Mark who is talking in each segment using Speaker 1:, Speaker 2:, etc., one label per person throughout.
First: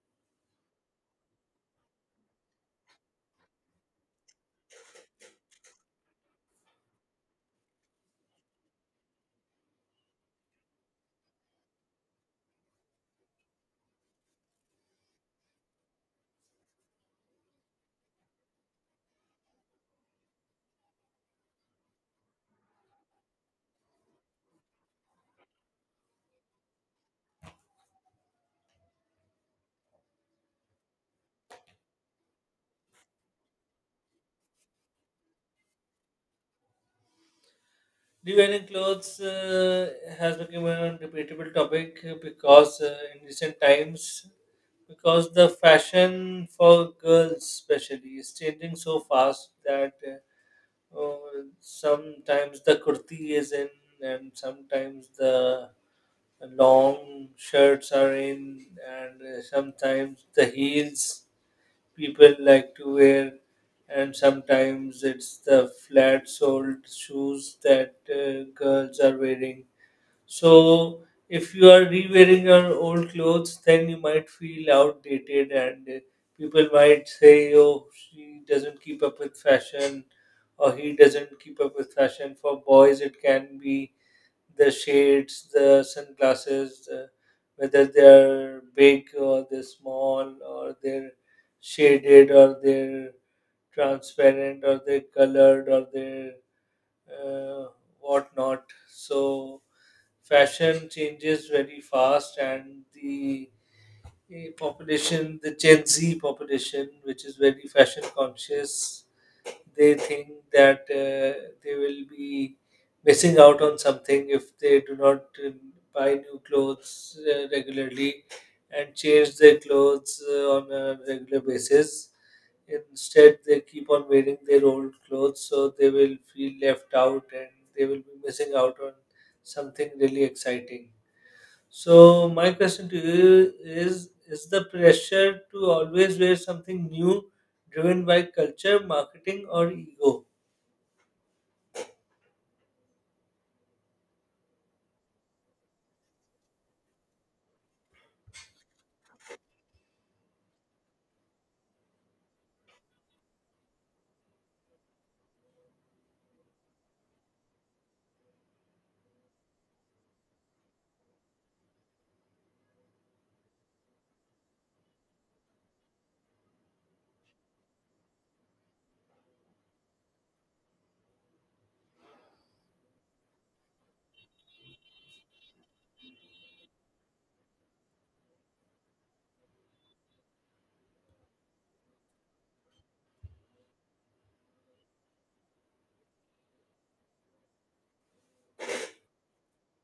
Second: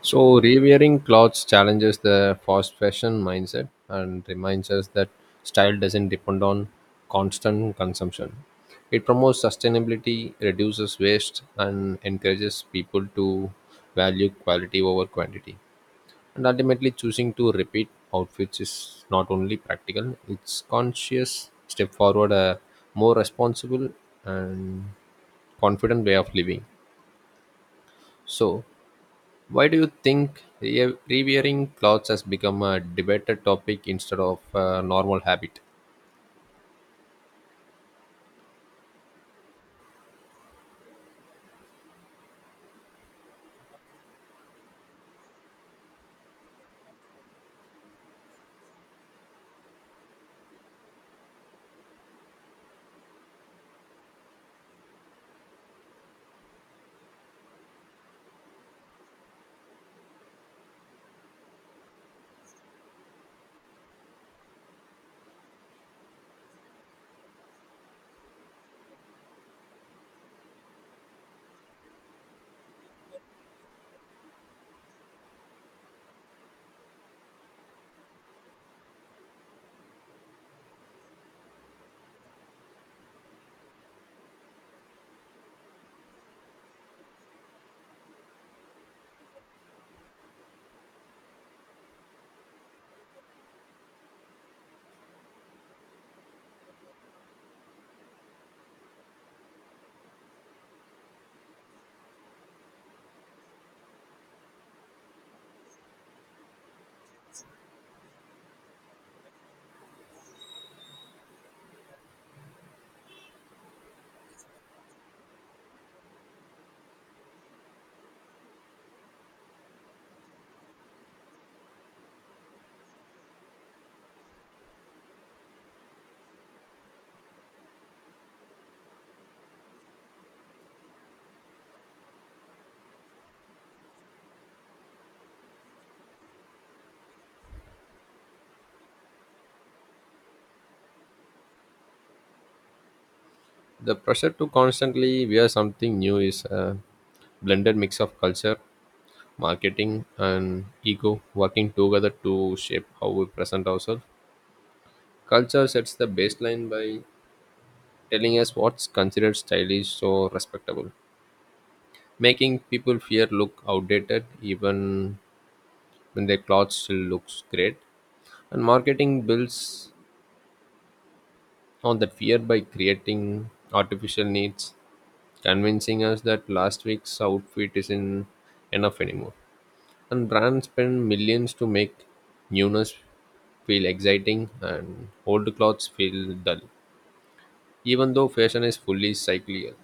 Speaker 1: So, rewearing clothes challenges the fast fashion mindset and reminds us that style doesn't depend on constant consumption. It promotes sustainability, reduces waste, and encourages people to value quality over quantity. And ultimately, choosing to repeat outfits is not only practical, it's conscious step forward, a more responsible and confident way of living. So, why do you think rewearing clothes has become a debated topic instead of a normal habit?
Speaker 2: Designing clothes has become a debatable topic because in recent times, because the fashion for girls especially is changing so fast that uh, uh, sometimes the kurti is in, and sometimes the long shirts are in, and sometimes the heels people like to wear, and sometimes it's the flat soled shoes that girls are wearing. So, if you are re wearing your old clothes, then you might feel outdated, and people might say, "Oh, she doesn't keep up with fashion, or he doesn't keep up with fashion." For boys, it can be the shades, the sunglasses, whether they are big, or they're small, or they're shaded, or they're transparent, or they're colored, or they're uh, whatnot. So fashion changes very fast, and the population, the Gen Z population, which is very fashion conscious, they think that they will be missing out on something if they do not buy new clothes regularly and change their clothes on a regular basis. Instead, they keep on wearing their old clothes, so they will feel left out and they will be missing out on something really exciting. So, my question to you is: is the pressure to always wear something new driven by culture, marketing, or ego?
Speaker 1: The pressure to constantly wear something new is a blended mix of culture, marketing, and ego working together to shape how we present ourselves. Culture sets the baseline by telling us what's considered stylish or respectable, making people fear look outdated even when their clothes still looks great, and marketing builds on that fear by creating artificial needs, convincing us that last week's outfit isn't enough anymore. And brands spend millions to make newness feel exciting and old clothes feel dull, even though fashion is fully cyclical.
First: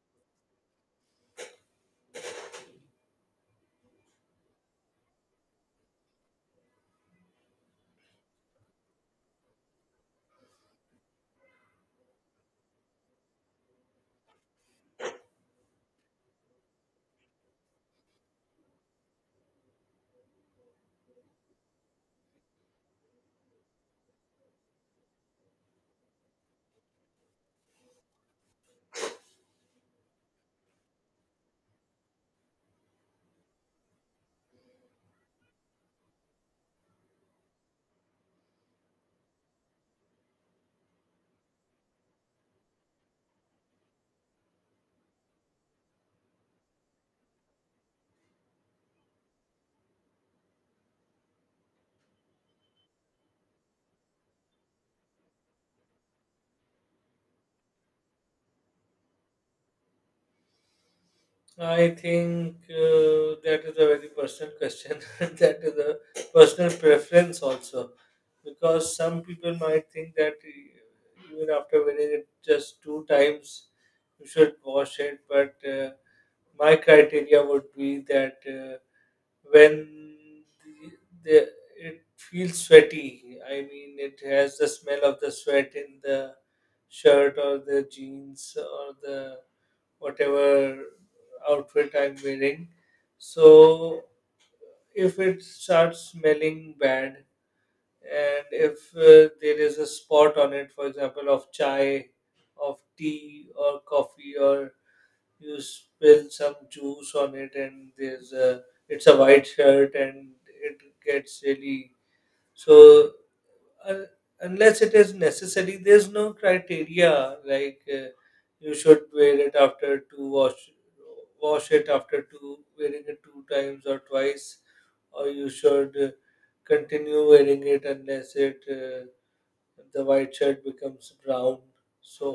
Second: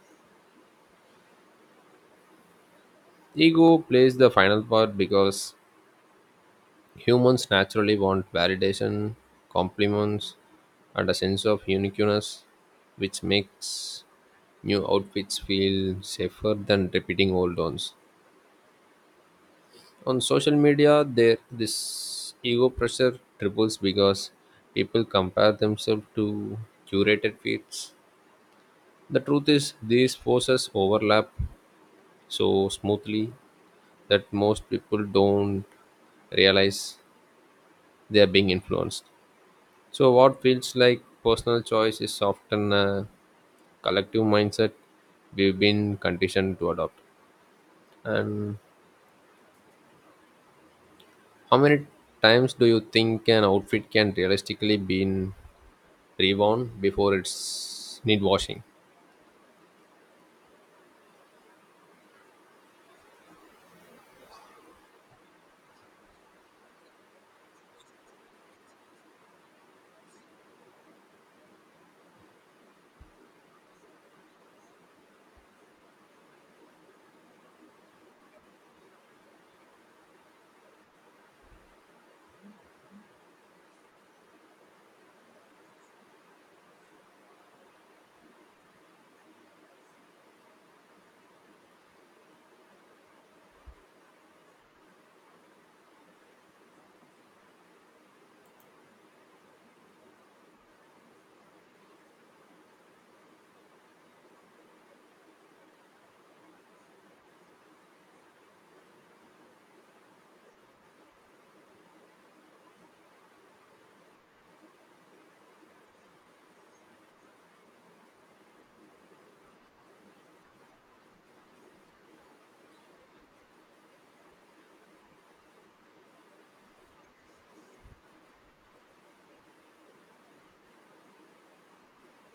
Speaker 1: Ego plays the final part because humans naturally want validation, compliments, and a sense of uniqueness, which makes new outfits feel safer than repeating old ones. On social media, there this ego pressure triples because people compare themselves to curated feeds. The truth is, these forces overlap so smoothly that most people don't realize they are being influenced. So, what feels like personal choice is often a collective mindset we've been conditioned to adopt. And how many times do you think an outfit can realistically be in reworn before it's need washing?
Speaker 2: I think that is a very personal question. That is a personal preference also, because some people might think that even after winning it just 2 times, you should wash it. But my criteria would be that when the it feels sweaty. I mean, it has the smell of the sweat in the shirt, or the jeans, or the whatever outfit I'm wearing. So if it starts smelling bad, and if there is a spot on it, for example, of chai, of tea, or coffee, or you spill some juice on it, and there's a it's a white shirt, and it gets really— so— un- unless it is necessary, there's no criteria like, you should wear it after two wash— wash it after two wearing it 2 times or twice, or you should continue wearing it unless it the white shirt becomes brown. So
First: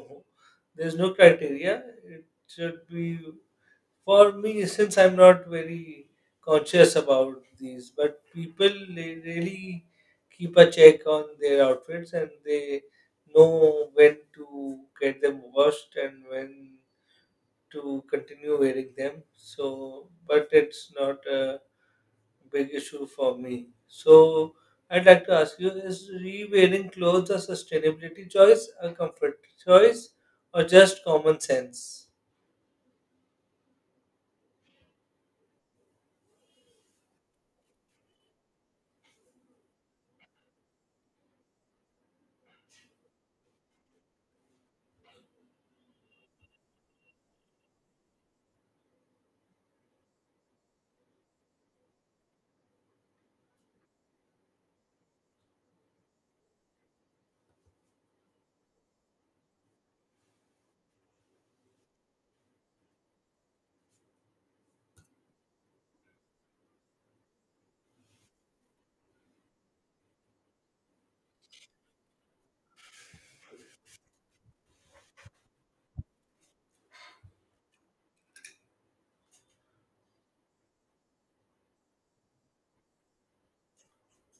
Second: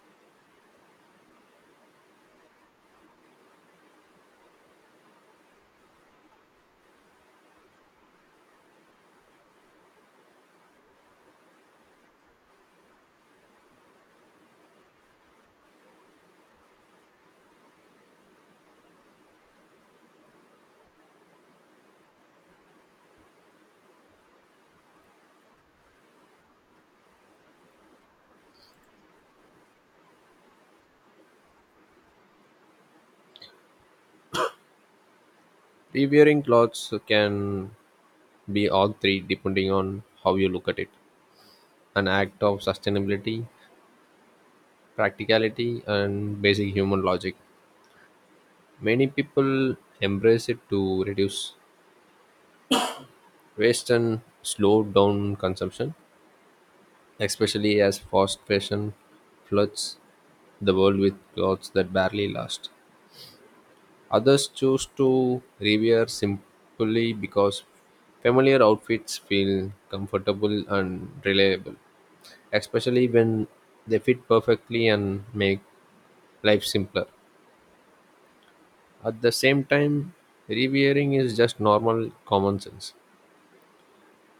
Speaker 2: there's no criteria, it should be— for me, since I'm not very conscious about these. But people, they really keep a check on their outfits and they know when to get them washed and when to continue wearing them. So, but it's not a big issue for me. So, I'd like to ask you: is re-wearing clothes a sustainability choice, a comfort choice, or just common sense?
Speaker 1: Re-wearing clothes can be all three depending on how you look at it. An act of sustainability, practicality, and basic human logic. Many people embrace it to reduce Western slow down consumption, especially as fast fashion floods the world with clothes that barely last. Others choose to rewear simply because familiar outfits feel comfortable and reliable, especially when they fit perfectly and make life simpler. At the same time, rewearing is just normal common sense.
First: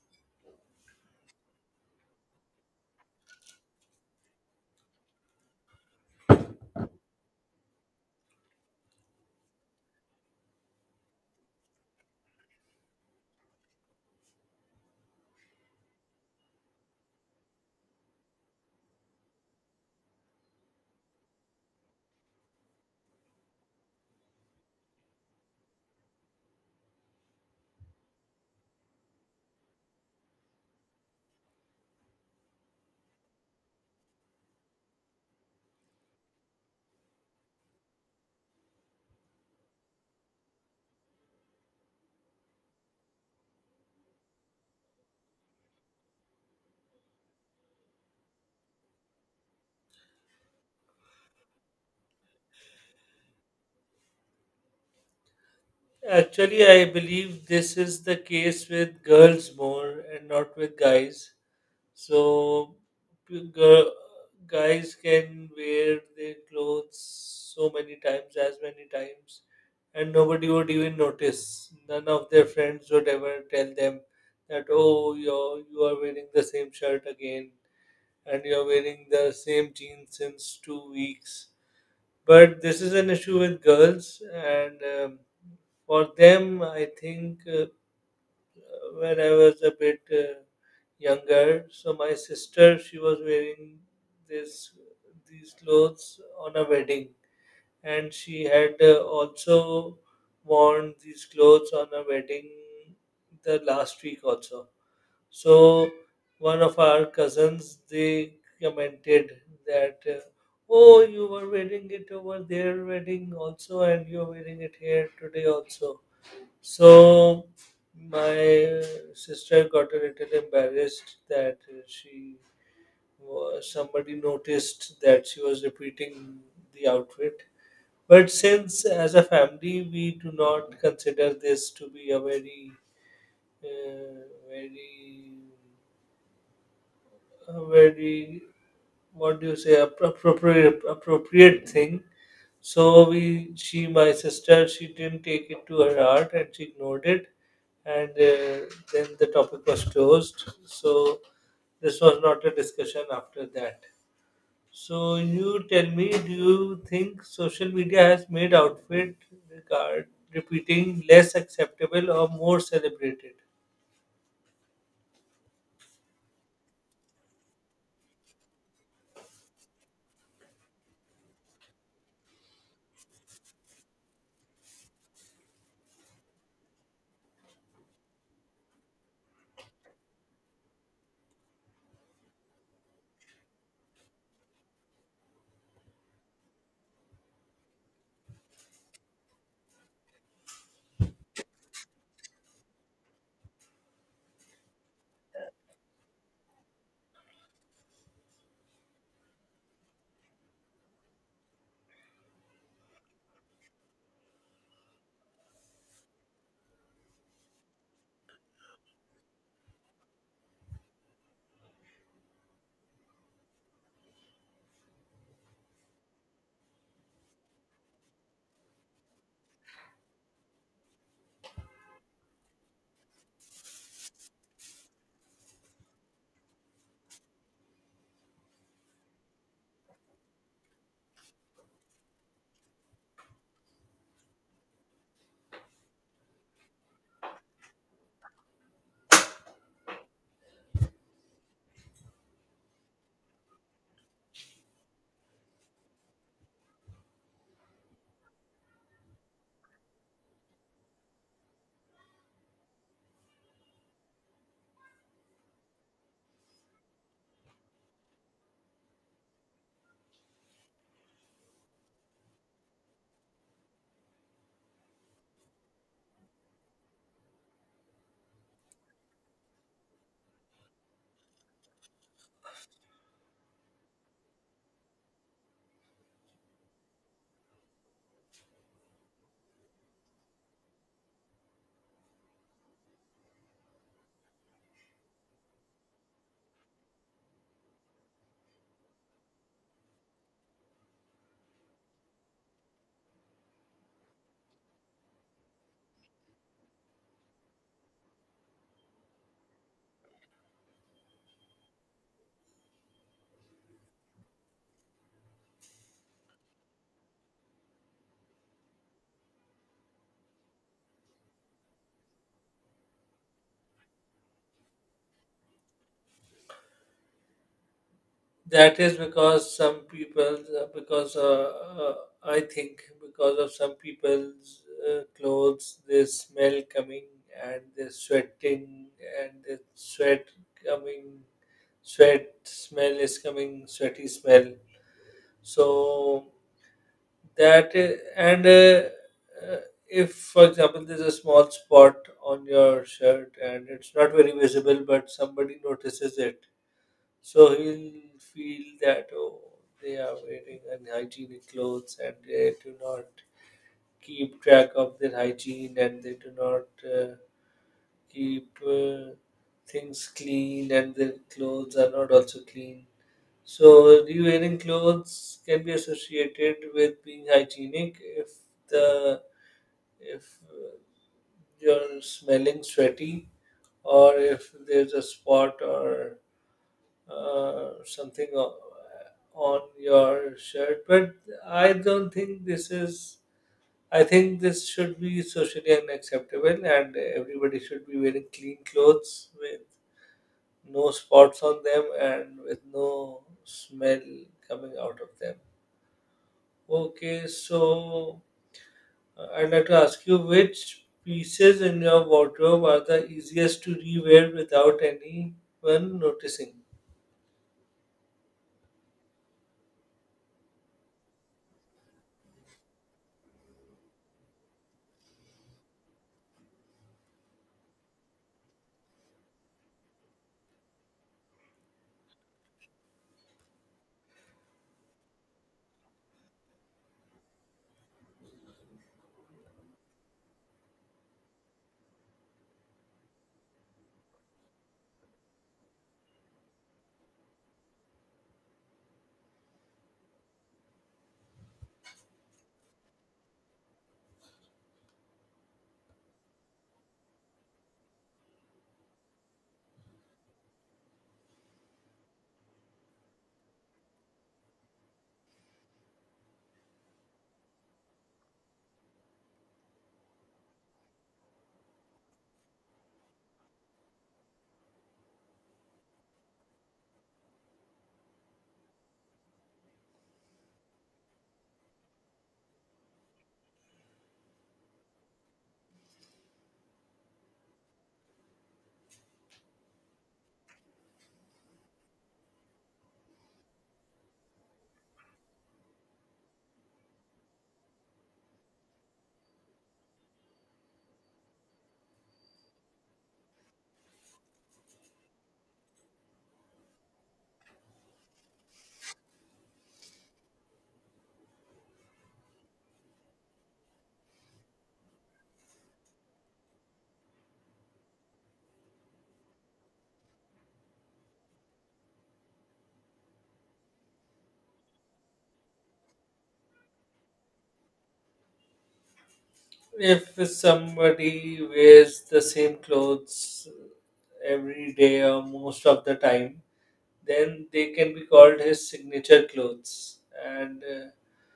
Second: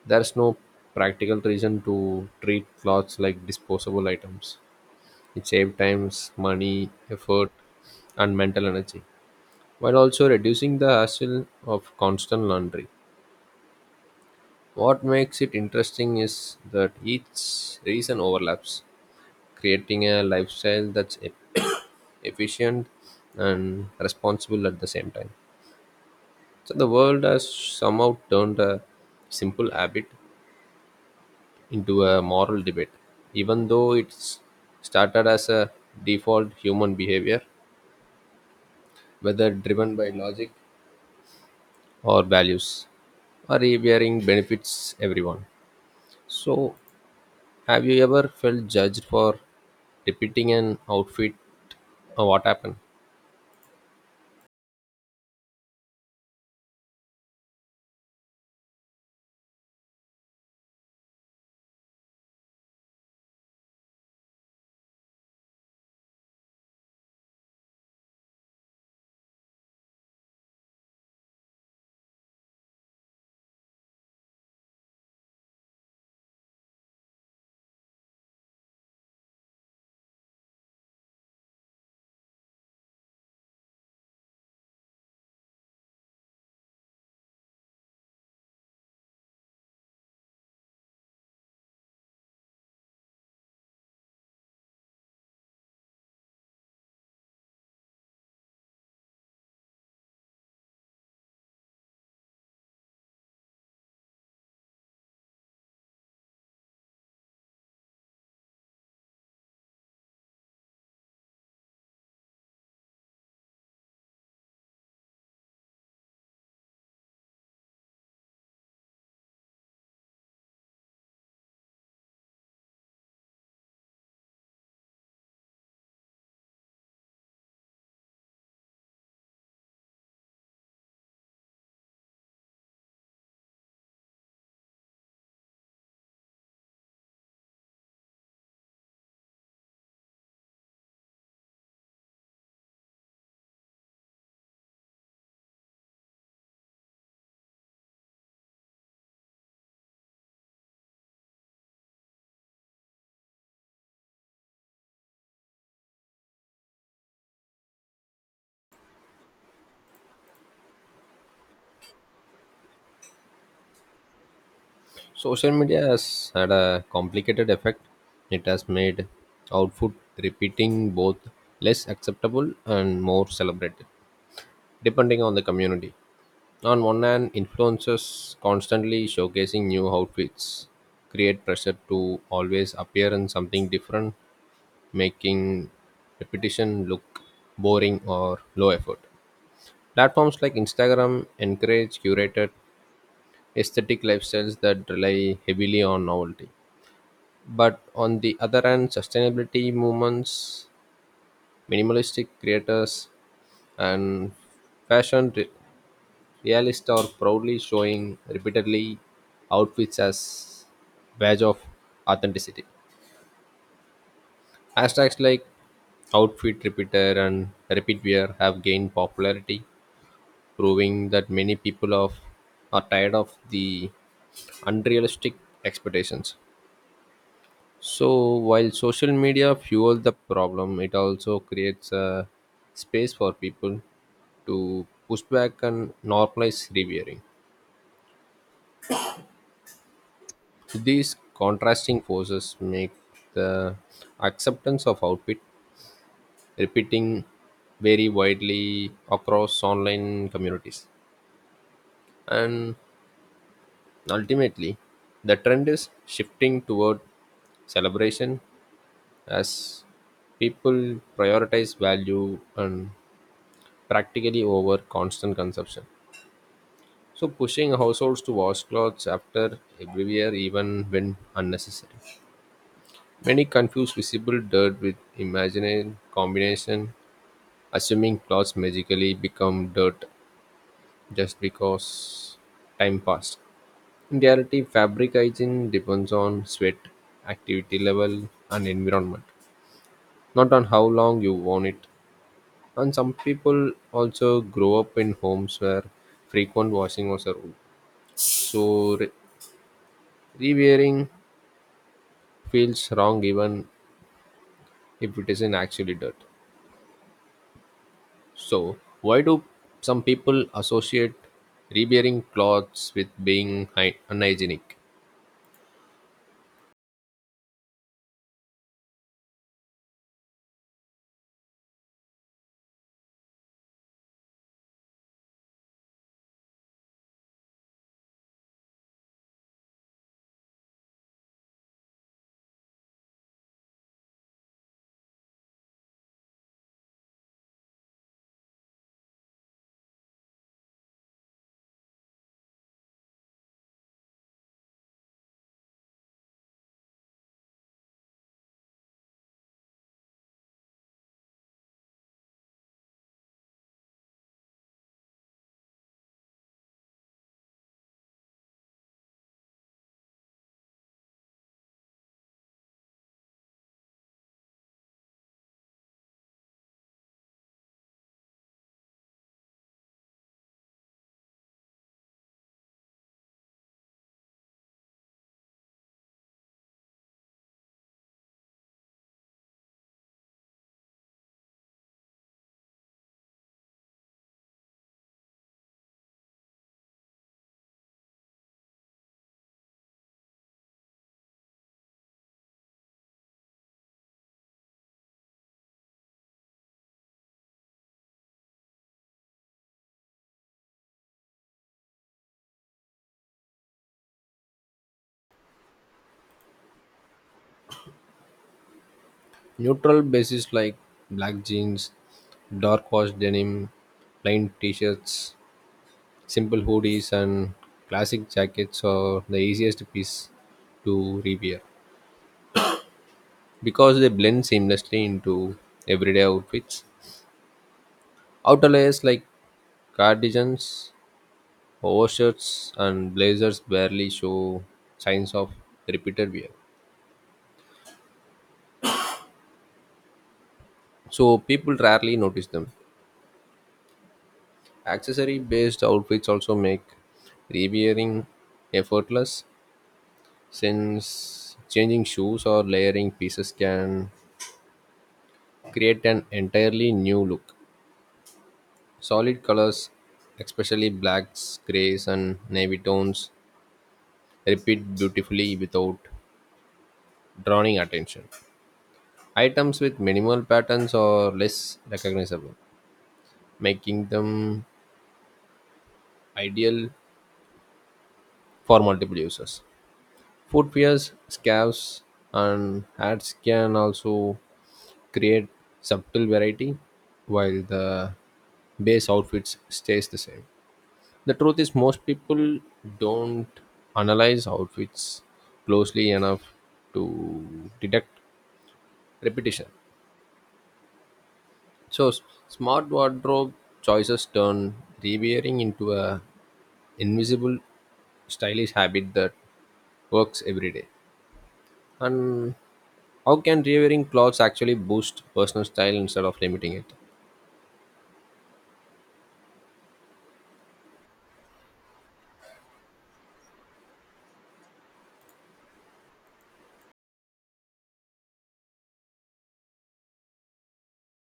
Speaker 1: There's no practical reason to treat clothes like disposable items. It saves time, money, effort, and mental energy, while also reducing the hassle of constant laundry. What makes it interesting is that each reason overlaps, creating a lifestyle that's efficient and responsible at the same time. So the world has somehow turned a simple habit into a moral debate. Even though it's started as a default human behavior, whether driven by logic or values, or revering benefits everyone. So, have you ever felt judged for repeating an outfit or what happened?
Speaker 2: Actually, I believe this is the case with girls more and not with guys. So, p- gir- guys can wear their clothes so many times, as many times, and nobody would even notice. None of their friends would ever tell them that, "Oh, you are wearing the same shirt again, and you're wearing the same jeans since 2 weeks." But this is an issue with girls, and for them, I think, when I was a bit younger, so my sister, she was wearing this these clothes on a wedding, and she had also worn these clothes on a wedding the last week also. So one of our cousins, they commented that, "Oh, you were wearing it over their wedding also, and you're wearing it here today also." So my sister got a little embarrassed that she somebody noticed that she was repeating the outfit. But since as a family we do not consider this to be a uh, very very— what do you say— appropriate thing. So we she my sister, she didn't take it to her heart and she ignored it, and then the topic was closed. So this was not a discussion after that. So you tell me, do you think social media has made outfit— regard repeating less acceptable or more celebrated?
Speaker 1: Social media has had a complicated effect. It has made outfit repeating both less acceptable and more celebrated, depending on the community. On one hand, influencers constantly showcasing new outfits create pressure to always appear in something different, making repetition look boring or low effort. Platforms like Instagram encourage curated aesthetic lifestyles that rely heavily on novelty. But on the other hand, sustainability movements, minimalistic creators, and fashion re- realists are proudly showing repeatedly outfits as badge of authenticity. Hashtags like outfit repeater and repeat wear have gained popularity, proving that many people of, are tired of the unrealistic expectations. So while social media fuels the problem, it also creates a space for people to push back and normalize rewearing. So, these contrasting forces make the acceptance of outfit repeating very widely across online communities. And ultimately, the trend is shifting toward celebration as people prioritize value and practically over constant consumption. So, pushing households to wash clothes after every wear, even when unnecessary. Many confuse visible dirt with imaginary combination, assuming clothes magically become dirt just because time passed. In reality, fabric hygiene depends on sweat, activity level, and environment, not on how long you worn it. And some people also grow up in homes where frequent washing was a rule. So rewearing feels wrong even if it isn't actually dirt. So, why do some people associate rebearing clothes with being unhygienic?
Speaker 2: That is because some people, because uh, I think because of some people's clothes, they smell coming, and they're sweating, and coming, sweat smell is coming, sweaty smell. So that is, and uh, if, for example, there's a small spot on your shirt and it's not very visible, but somebody notices it, so he'll feel that, "Oh, they are wearing unhygienic clothes, and they do not keep track of their hygiene, and they do not keep things clean, and their clothes are not also clean." So re-wearing clothes can be associated with being hygienic if the if uh, you're smelling sweaty, or if there's a spot, or something on your shirt. But I don't think this is— I think this should be socially unacceptable, and everybody should be wearing clean clothes with no spots on them and with no smell coming out of them. Okay, so I'd like to ask you, which pieces in your wardrobe are the easiest to rewear without anyone noticing?
Speaker 1: Neutral bases like black jeans, dark wash denim, plain t shirts, simple hoodies, and classic jackets are the easiest piece to repair because they blend seamlessly into everyday outfits. Outer layers like cardigans, overshirts, and blazers barely show signs of repeated wear, so people rarely notice them. Accessory based outfits also make rewearing effortless since changing shoes or layering pieces can create an entirely new look. Solid colors, especially blacks, grays, and navy tones, repeat beautifully without drawing attention. Items with minimal patterns are less recognizable, making them ideal for multiple users. Footwears, scarves, and hats can also create subtle variety while the base outfits stays the same. The truth is most people don't analyze outfits closely enough to detect repetition. So smart wardrobe choices turn rewearing into a invisible stylish habit that works every day. And how can rewearing clothes actually boost personal style instead of limiting it?
Speaker 2: If somebody wears the same clothes every day or most of the time, then they can be called his signature clothes, and uh,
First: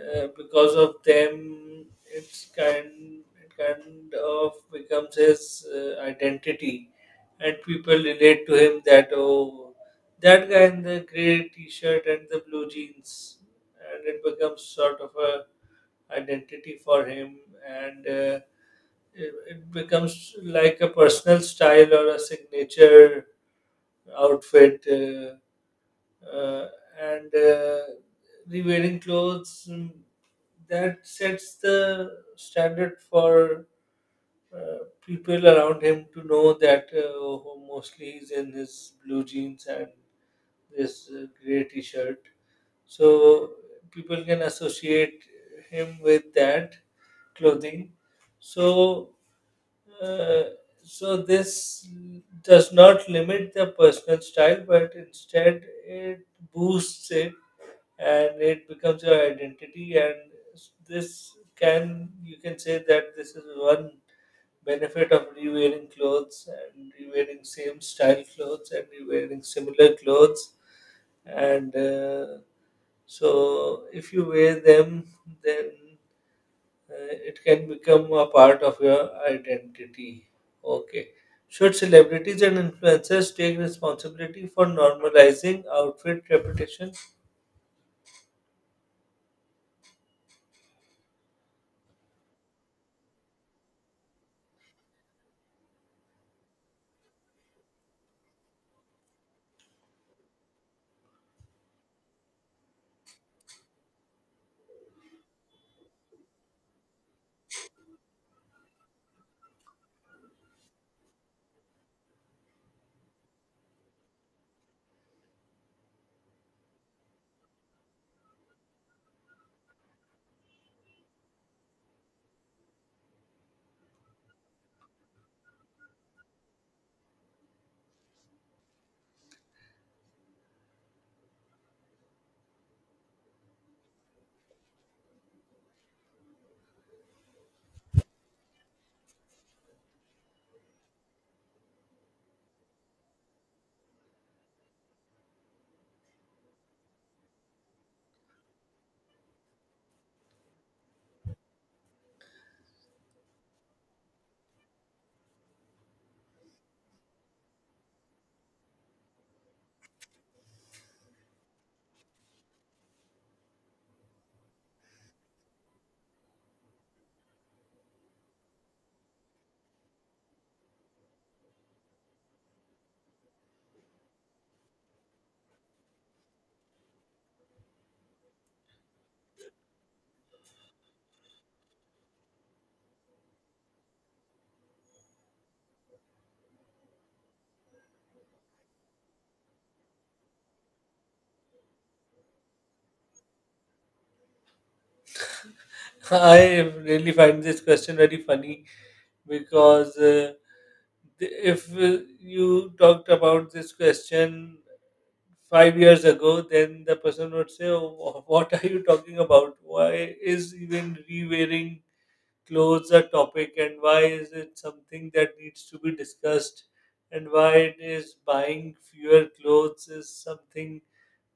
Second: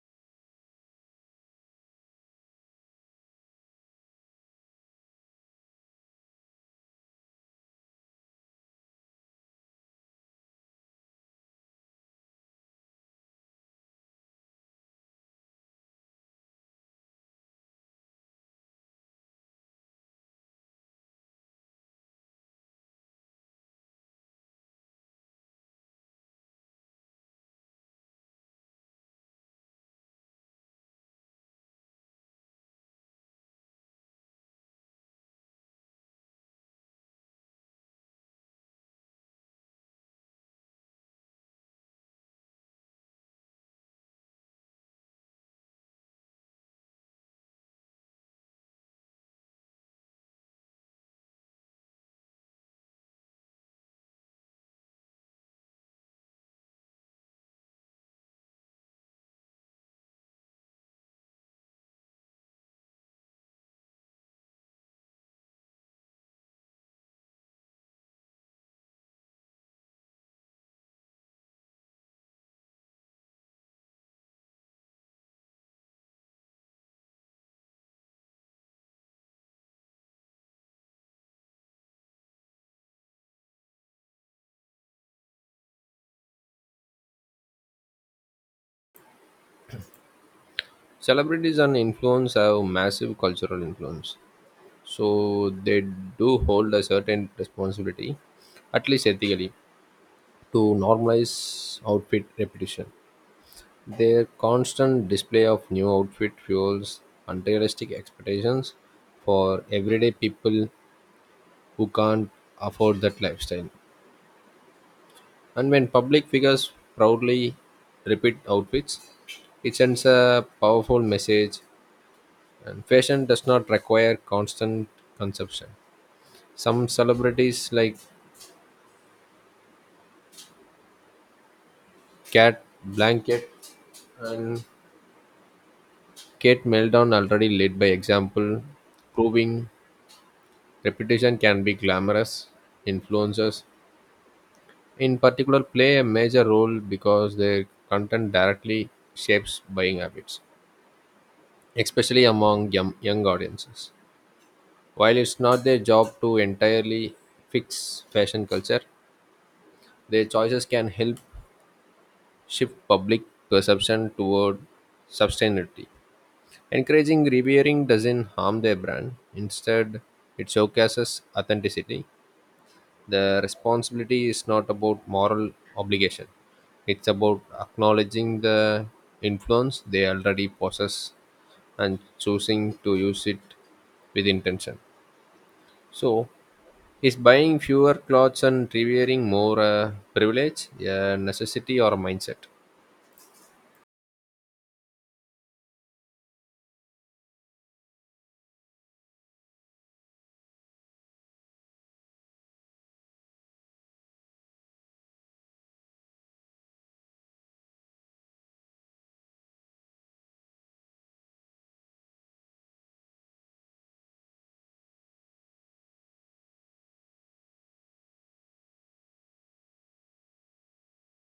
Speaker 2: uh, because of them, it kind of becomes his identity, and people relate to him that, "Oh, that guy in the grey T-shirt and the blue jeans," and it becomes sort of a identity for him, and— It it becomes like a personal style or a signature outfit, uh, and the wearing clothes— that sets the standard for uh, people around him to know that, "Oh, mostly he's in his blue jeans and this gray t-shirt." So people can associate him with that clothing. So Uh, this does not limit the personal style, but instead it boosts it, and it becomes your identity. And this can you can say that this is one benefit of rewearing clothes, and rewearing same style clothes, and rewearing similar clothes. And so if you wear them, then it can become a part of your identity. Okay. Should celebrities and influencers take responsibility for normalizing outfit reputation?
Speaker 1: Celebrities and influence have massive cultural influence, so they do hold a certain responsibility, at least ethically, to normalize outfit repetition. Their constant display of new outfit fuels unrealistic expectations for everyday people who can't afford that lifestyle. And when public figures proudly repeat outfits, it sends a powerful message. And fashion does not require constant consumption. Some celebrities like Cat Blanket and Kate Meldon already lead by example, proving repetition can be glamorous. Influencers, in particular, play a major role because their content directly shapes buying habits, especially among young audiences. While it's not their job to entirely fix fashion culture, their choices can help shift public perception toward sustainability. Encouraging rebearing doesn't harm their brand. Instead, it showcases authenticity. The responsibility is not about moral obligation. It's about acknowledging the influence they already possess and choosing to use it with intention. So, is buying fewer clothes and revering more a privilege, a necessity, or a mindset?
Speaker 2: I really find this question very funny, because if you talked about this question 5 years ago, then the person would say, "Oh, what are you talking about? Why is even re wearing close a topic, and why is it something that needs to be discussed, and why it is buying fewer clothes is something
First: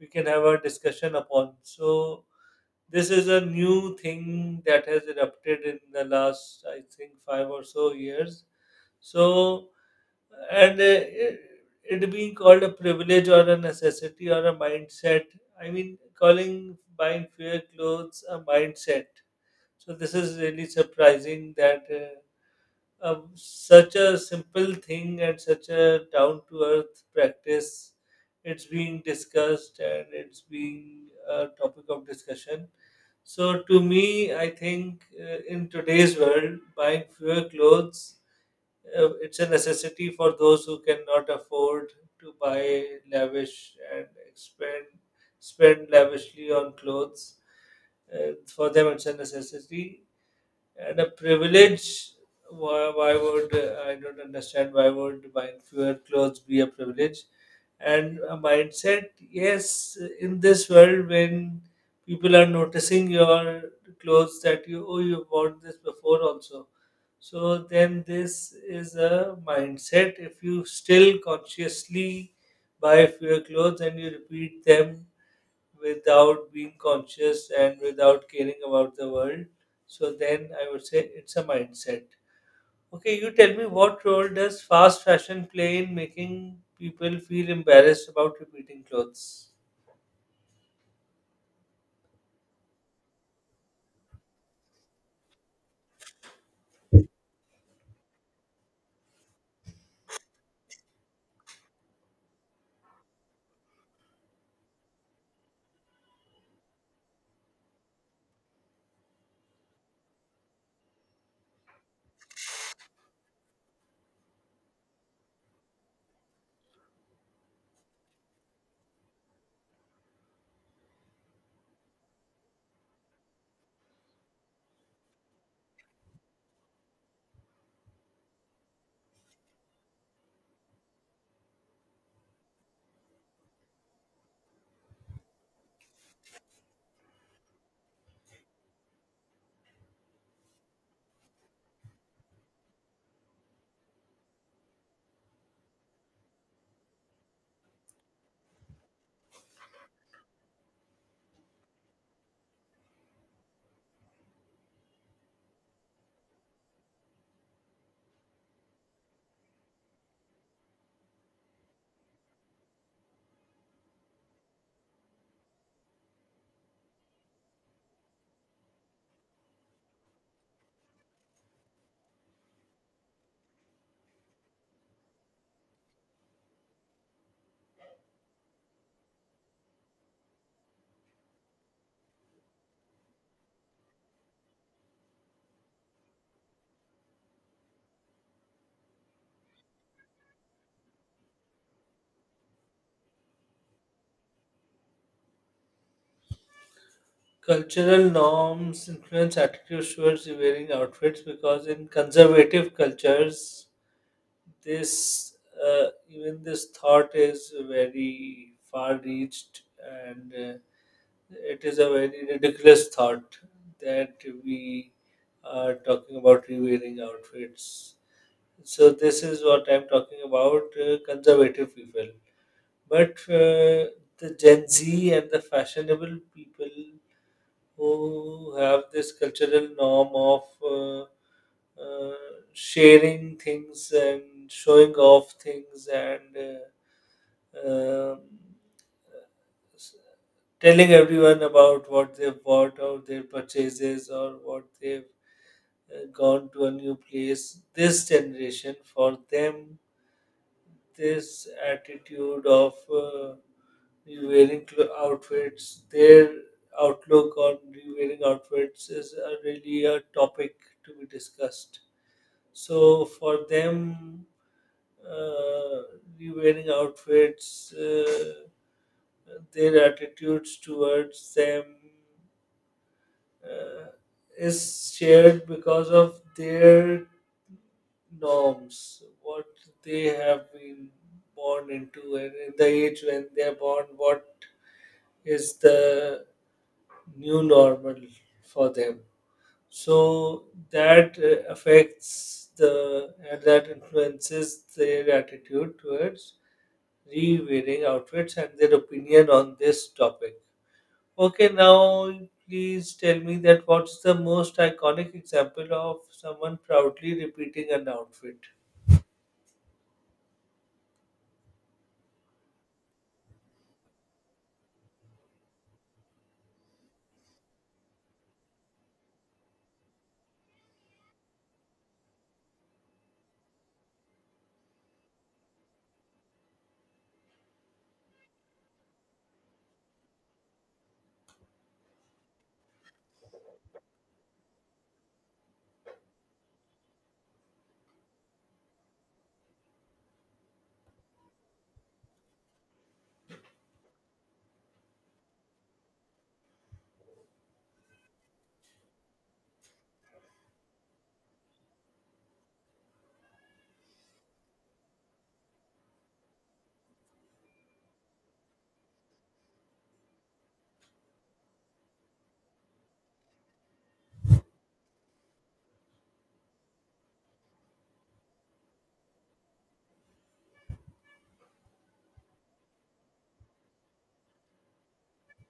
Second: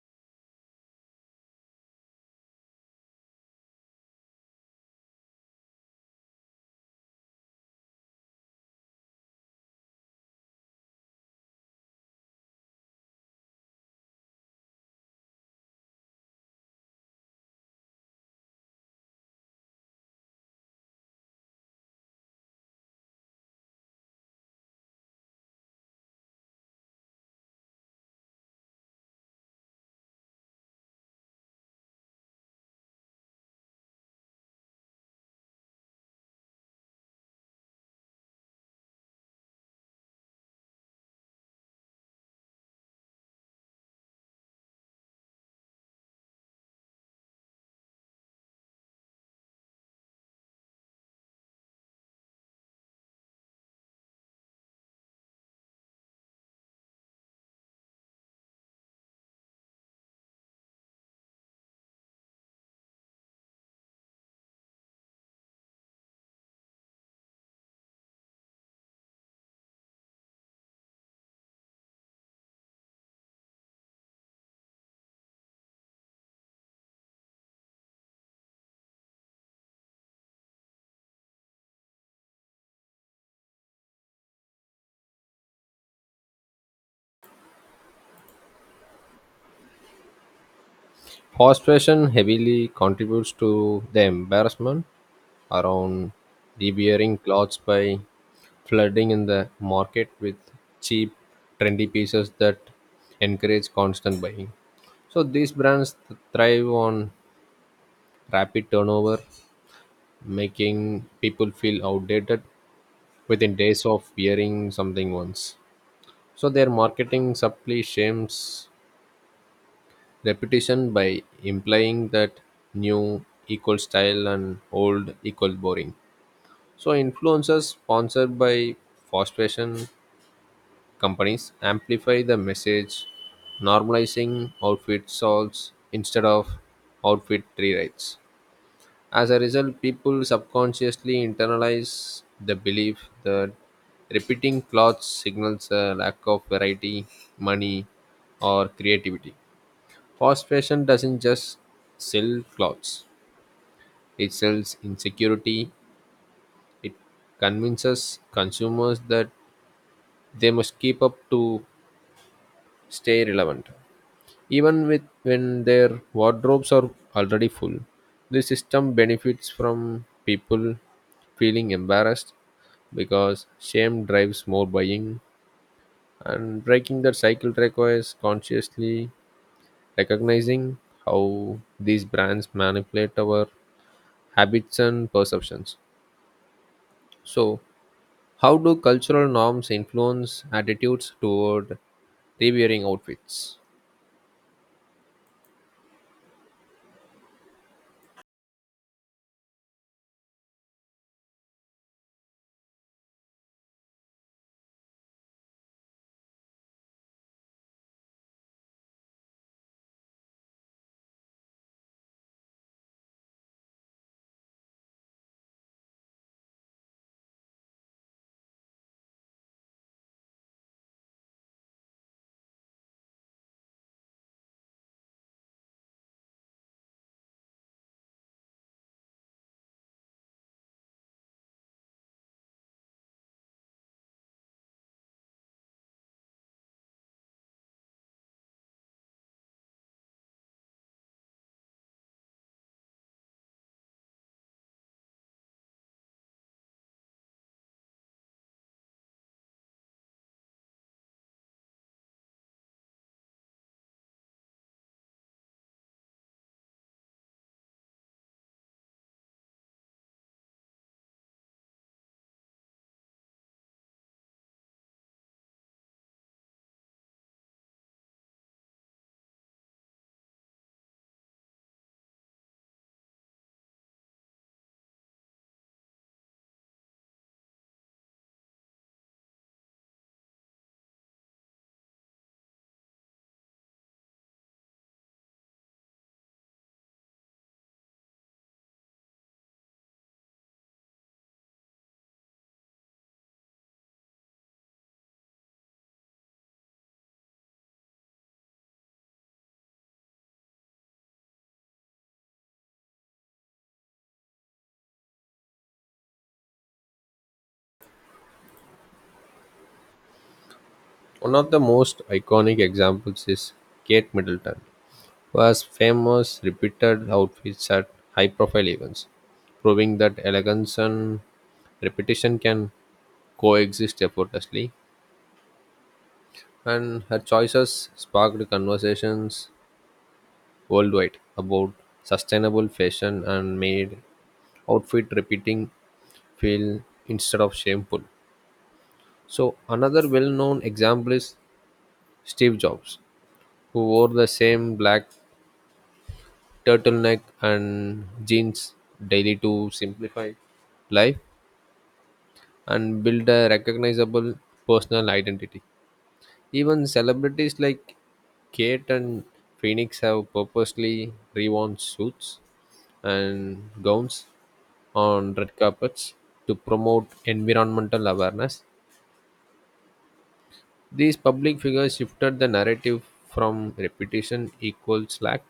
Speaker 2: we can have a discussion upon?" So this is a new thing that has erupted in the last, I think, 5 or so years. So, and it being called a privilege, or a necessity, or a mindset— I mean, calling buying fewer clothes a mindset— so this is really surprising that such a simple thing and such a down to earth practice, it's being discussed and it's being a topic of discussion. So to me, I think, in today's world, buying fewer clothes, it's a necessity for those who cannot afford to buy lavish and expend spend lavishly on clothes. For them, it's a necessity. And a privilege— why would I don't understand why would buying fewer clothes be a privilege. And a mindset, yes, in this world when people are noticing your clothes, that, you "oh, you bought this before also." So then this is a mindset, if you still consciously buy fewer clothes and you repeat them without being conscious and without caring about the world. So then I would say it's a mindset. Okay, you tell me, what role does fast fashion play in making people feel embarrassed about repeating clothes?
Speaker 1: Fast fashion heavily contributes to the embarrassment around revering clothes by flooding in the market with cheap, trendy pieces that encourage constant buying. So these brands thrive on rapid turnover, making people feel outdated within days of wearing something once. So their marketing subtly shames reputation by implying that new equal style and old equal boring. So influencers sponsored by fast fashion companies amplify the message, normalizing outfit salts instead of outfit rewrites. As a result, people subconsciously internalize the belief that repeating clothes signals a lack of variety, money, or creativity. Fast fashion doesn't just sell clothes, it sells insecurity. It convinces consumers that they must keep up to stay relevant. Even with when their wardrobes are already full, the system benefits from people feeling embarrassed because shame drives more buying, and breaking that cycle requires consciously recognizing how these brands manipulate our habits and perceptions. So, how do cultural norms influence attitudes toward rewearing outfits?
Speaker 2: Cultural norms influence attitudes towards wearing outfits because in conservative cultures, this even this thought is very far reached, and it is a very ridiculous thought that we are talking about rewearing outfits. So this is what I'm talking about, conservative people. But uh, the Gen Z and the fashionable people, who have this cultural norm of sharing things, and showing off things, and um, s- telling everyone about what they've bought, or their purchases, or what they've gone to a new place. This generation, for them, this attitude of wearing outfits— their outlook on wearing outfits is a really a topic to be discussed. So for them, uh, wearing outfits, their attitudes towards them uh, is shared because of their norms, what they have been born into, and in the age when they are born, what is the new normal for them. So that affects the and that influences their attitude towards re-wearing outfits and their opinion on this topic. Okay, now please tell me that, what's the most iconic example of someone proudly repeating an outfit?
Speaker 1: One of the most iconic examples is Kate Middleton, was famous repeated outfits at high profile events, proving that elegance and repetition can coexist effortlessly. And her choices sparked conversations worldwide about sustainable fashion and made outfit repeating feel instead of shameful. So, another well known example is Steve Jobs, who wore the same black turtleneck and jeans daily to simplify life and build a recognizable personal identity. Even celebrities like Kate and Phoenix have purposely reworn suits and gowns on red carpets to promote environmental awareness. These public figures shifted the narrative from reputation equals slack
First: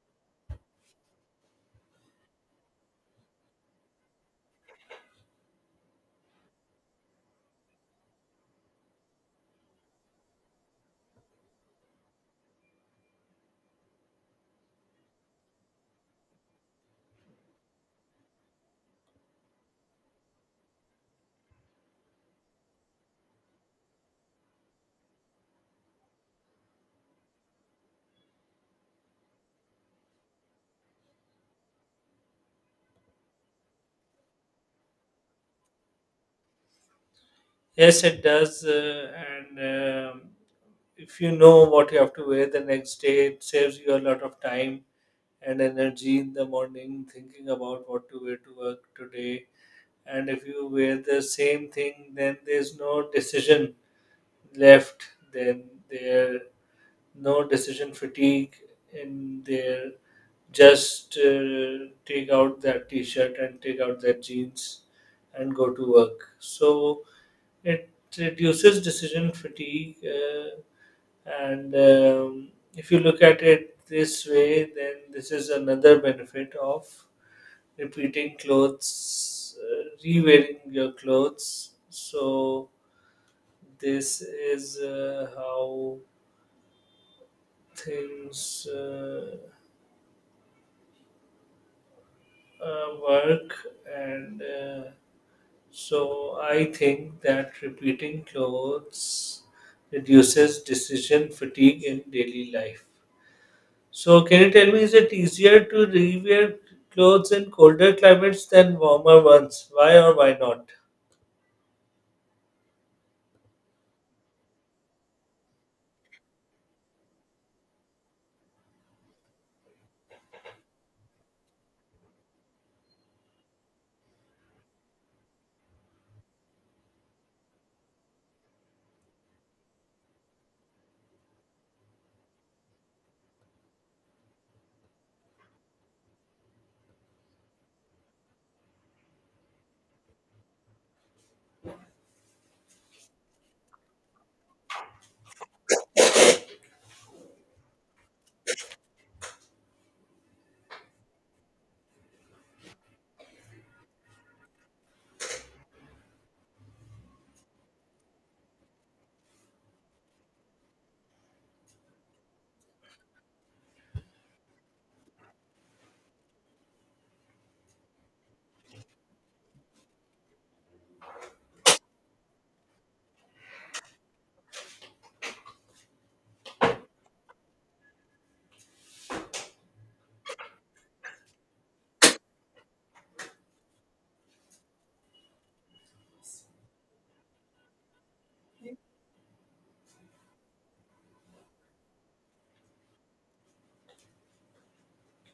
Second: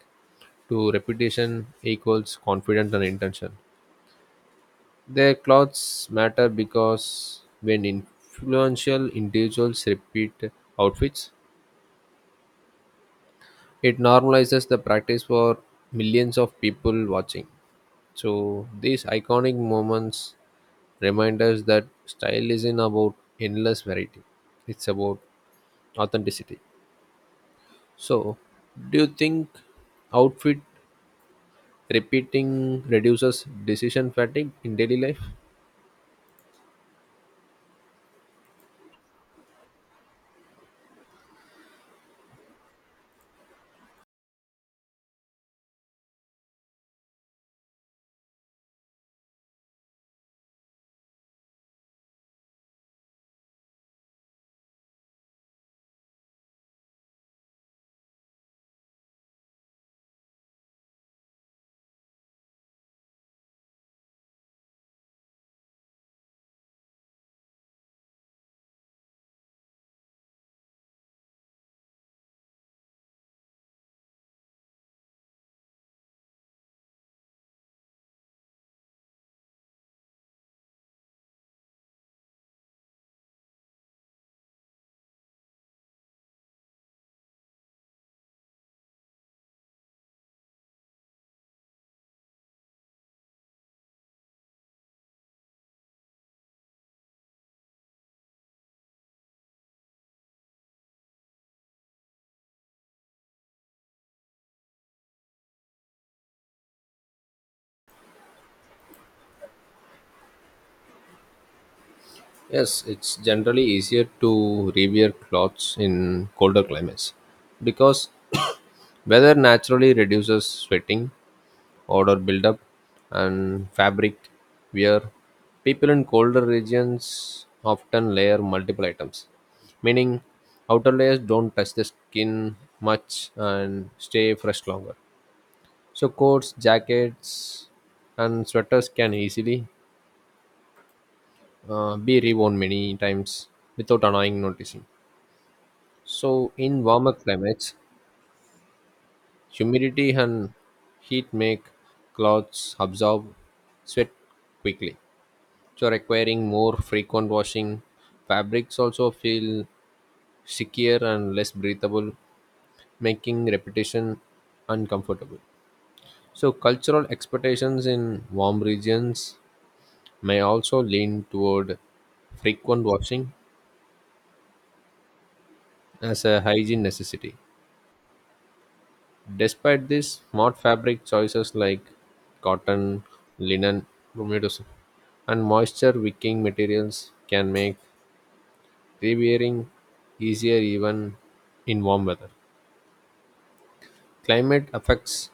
Speaker 1: to reputation equals confidence and intention. Their clothes matter because when influential individuals repeat outfits, it normalizes the practice for millions of people watching. So, these iconic moments remind us that style isn't about endless variety, it's about authenticity. So, do you think outfit repeating reduces decision fatigue in daily life?
Speaker 2: Yes, it does, and if you know what you have to wear the next day, it saves you a lot of time and energy in the morning thinking about what to wear to work today. And if you wear the same thing, then there's no decision left. Then there no decision fatigue, and there just— take out that t-shirt, and take out that jeans, and go to work. So it reduces decision fatigue, and if you look at it this way, then this is another benefit of repeating clothes, re-wearing your clothes. So this is how things work, and so I think that repeating clothes reduces decision fatigue in daily life. So can you tell me, is it easier to rewear clothes in colder climates than warmer ones? Why or why not?
Speaker 1: Yes, it's generally easier to rewear clothes in colder climates because weather naturally reduces sweating, odor buildup, and fabric wear. People in colder regions often layer multiple items, meaning outer layers don't touch the skin much and stay fresh longer. So, coats, jackets, and sweaters can easily be reworn many times without annoying noticing. So, in warmer climates, humidity and heat make clothes absorb sweat quickly. So, requiring more frequent washing, fabrics also feel stickier and less breathable, making repetition uncomfortable. So, cultural expectations in warm regions may also lean toward frequent washing as a hygiene necessity. Despite this, smart fabric choices like cotton, linen, humidus- and moisture wicking materials can make rewearing easier even in warm weather. Climate affects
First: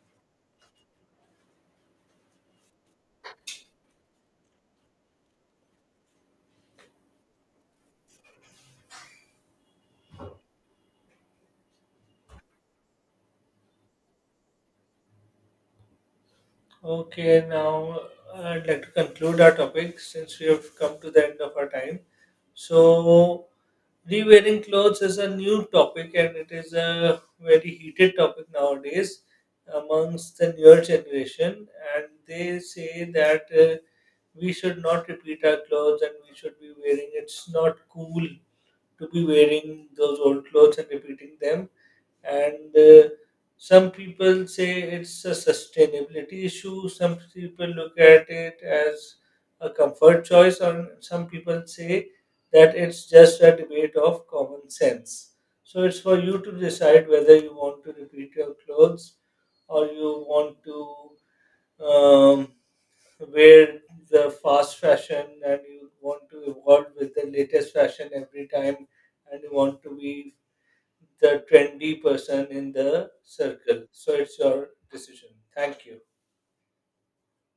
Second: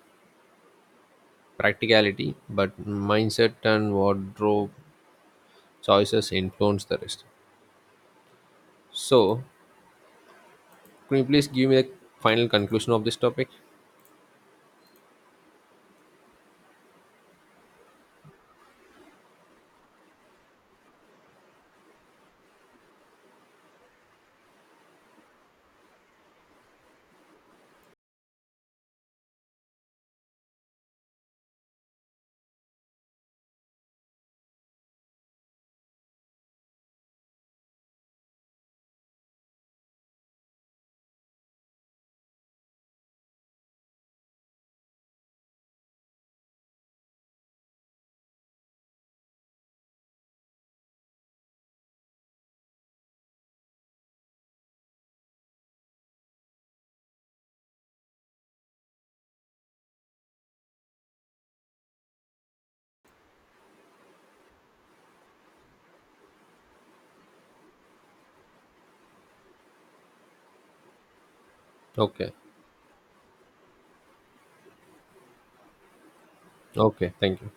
Speaker 1: practicality, but mindset and wardrobe choices influence the rest. So, can you please give me a final conclusion of this topic?
Speaker 2: Okay, now I'd like to conclude our topic since we have come to the end of our time. So, re-wearing clothes is a new topic and it is a very heated topic nowadays amongst the newer generation. And they say that we should not repeat our clothes, and we should be wearing it's not cool to be wearing those old clothes and repeating them. And some people say it's a sustainability issue, some people look at it as a comfort choice, and some people say that it's just a debate of common sense. So it's for you to decide whether you want to repeat your clothes, or you want to um, wear the fast fashion and you want to evolve with the latest fashion every time and you want to be the trendy
Speaker 1: Okay.
Speaker 2: person in the circle. So it's your decision. Thank you.
Speaker 1: Okay. Thank you.